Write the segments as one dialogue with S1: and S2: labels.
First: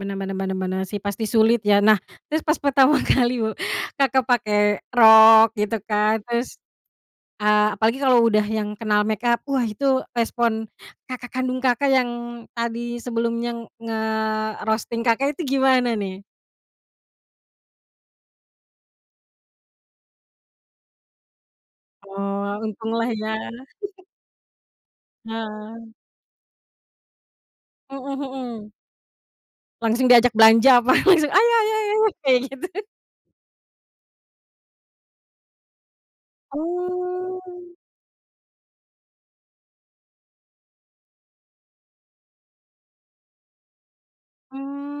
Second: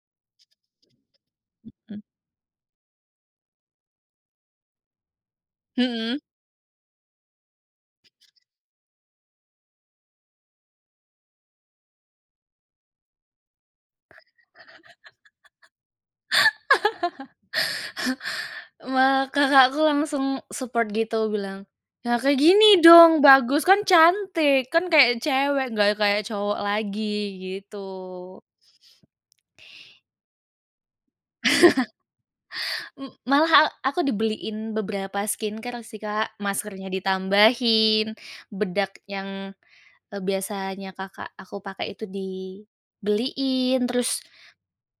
S1: Benar benar benar benar, sih, pasti sulit, ya. Nah,
S2: Mhm.
S1: terus pas pertama kali bu Kakak pakai rok gitu kan,
S2: Mhm.
S1: terus, eee, apalagi kalau udah yang kenal makeup, wah itu respon kakak kandung Kakak yang tadi sebelumnya nge-roasting Kakak itu gimana, nih?
S2: Malah kakakku langsung support gitu bilang, "Nah, kayak
S1: Oh,
S2: gini
S1: untunglah,
S2: dong,
S1: ya.
S2: bagus! Kan, cantik. Kan, kayak cewek,
S1: Ah.
S2: nggak kayak cowok lagi," gitu.
S1: Mhm mhm. Langsung diajak belanja apa langsung, "Ayo ayo ayo!" Kayak, gitu?
S2: M malah a aku dibeliin beberapa skincare sih, Kak. Maskernya
S1: Oh.
S2: ditambahin, bedak yang, eee, biasanya kakak aku pakai itu dibeliin. Terus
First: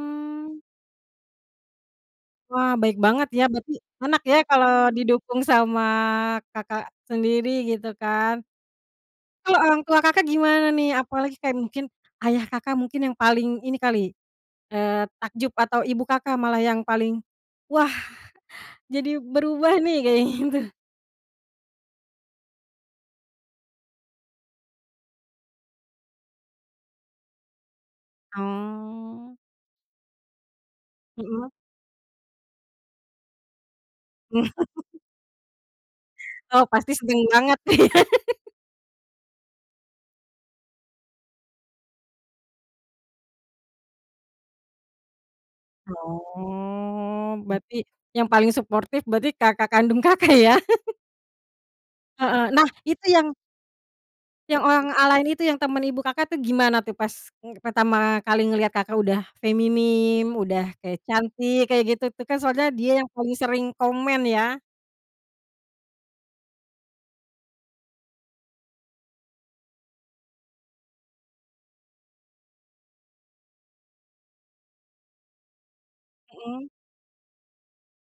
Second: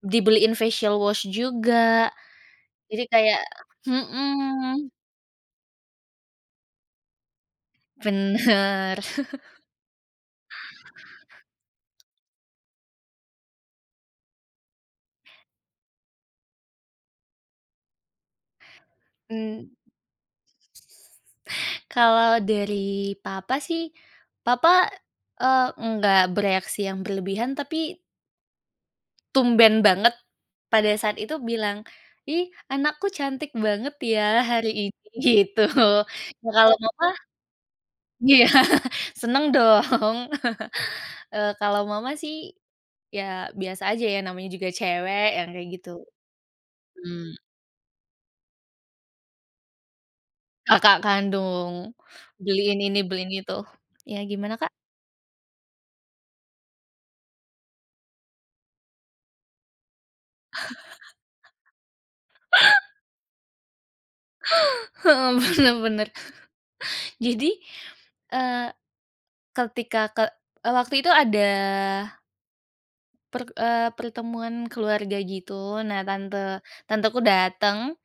S2: dibeliin facial wash juga.
S1: Wah, baik
S2: Jadi,
S1: banget,
S2: kayak
S1: ya. Berarti enak ya kalau
S2: mhm.
S1: didukung sama kakak sendiri gitu, kan.
S2: Benar.
S1: Kalau orang tua Kakak gimana, nih? Apalagi kayak mungkin ayah Kakak mungkin yang paling ini kali, eee, takjub atau ibu Kakak malah yang paling, "Wah, jadi
S2: Mmm.
S1: berubah, nih." kayak gitu?
S2: Mmm. Kalau dari papa, sih, papa, eee, enggak bereaksi yang berlebihan tapi
S1: Oh.
S2: tumben banget pada saat itu
S1: Mhm.
S2: bilang, "Ih, anakku cantik banget ya hari ini," gitu. Nah,
S1: Oh,
S2: kalau
S1: pasti
S2: mamah
S1: seneng banget nih ya.
S2: Iya, seneng dong. Eee, kalau mama, sih, ya, biasa aja ya. Namanya juga cewek yang kayak gitu.
S1: Oh,
S2: Mmm.
S1: berarti yang paling suportif berarti kakak kandung Kakak, ya?
S2: Kakak kandung.
S1: Heeh. Nah
S2: Beliin ini,
S1: itu yang
S2: beliin itu. Iya, gimana,
S1: yang
S2: Kak?
S1: orang a lain itu yang temen ibu Kakak tuh gimana tuh pas, eee, pertama kali ngeliat Kakak udah feminim, udah kayak cantik, kayak gitu tuh kan. Soalnya dia yang paling sering komen, ya.
S2: Mhm, benar benar. Jadi, eee, ketika ke eee, waktu itu ada perk eee, pertemuan keluarga gitu. Nah, tante
S1: Mmm.
S2: tanteku dateng.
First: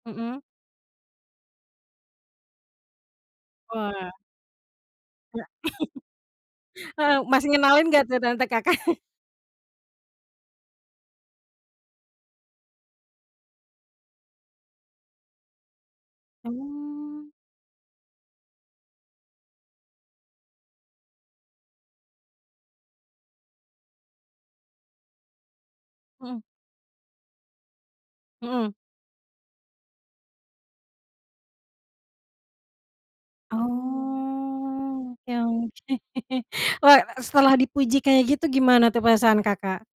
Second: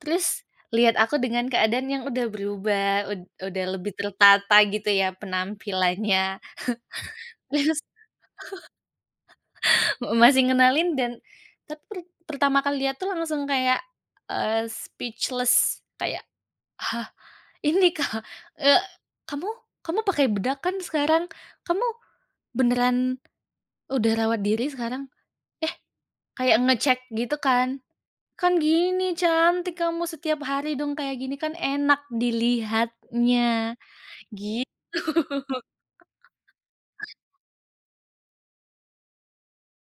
S2: Terus
S1: Mhm.
S2: liat aku dengan keadaan yang udah berubah, ud udah lebih
S1: Wah.
S2: tertata gitu ya
S1: Ga
S2: penampilannya.
S1: heeh, masih
S2: Terus,
S1: ngenalin nggak tuh tante Kakak?
S2: m masih ngenalin dan tapi per pertama kali liat tuh langsung kayak, eee, speechless kayak, "Hah,
S1: Mmm.
S2: ini ka eee kamu kamu pakai bedak kan sekarang? Kamu beneran udah rawat diri sekarang? Eh"
S1: Mhm.
S2: kayak ngecek gitu, kan, "Kan,
S1: Mhm.
S2: gini cantik kamu setiap hari dong kayak gini kan enak dilihatnya," gitu.
S1: Oh, oke oke. Wah, setelah dipuji kayak gitu gimana tuh perasaan, Kakak?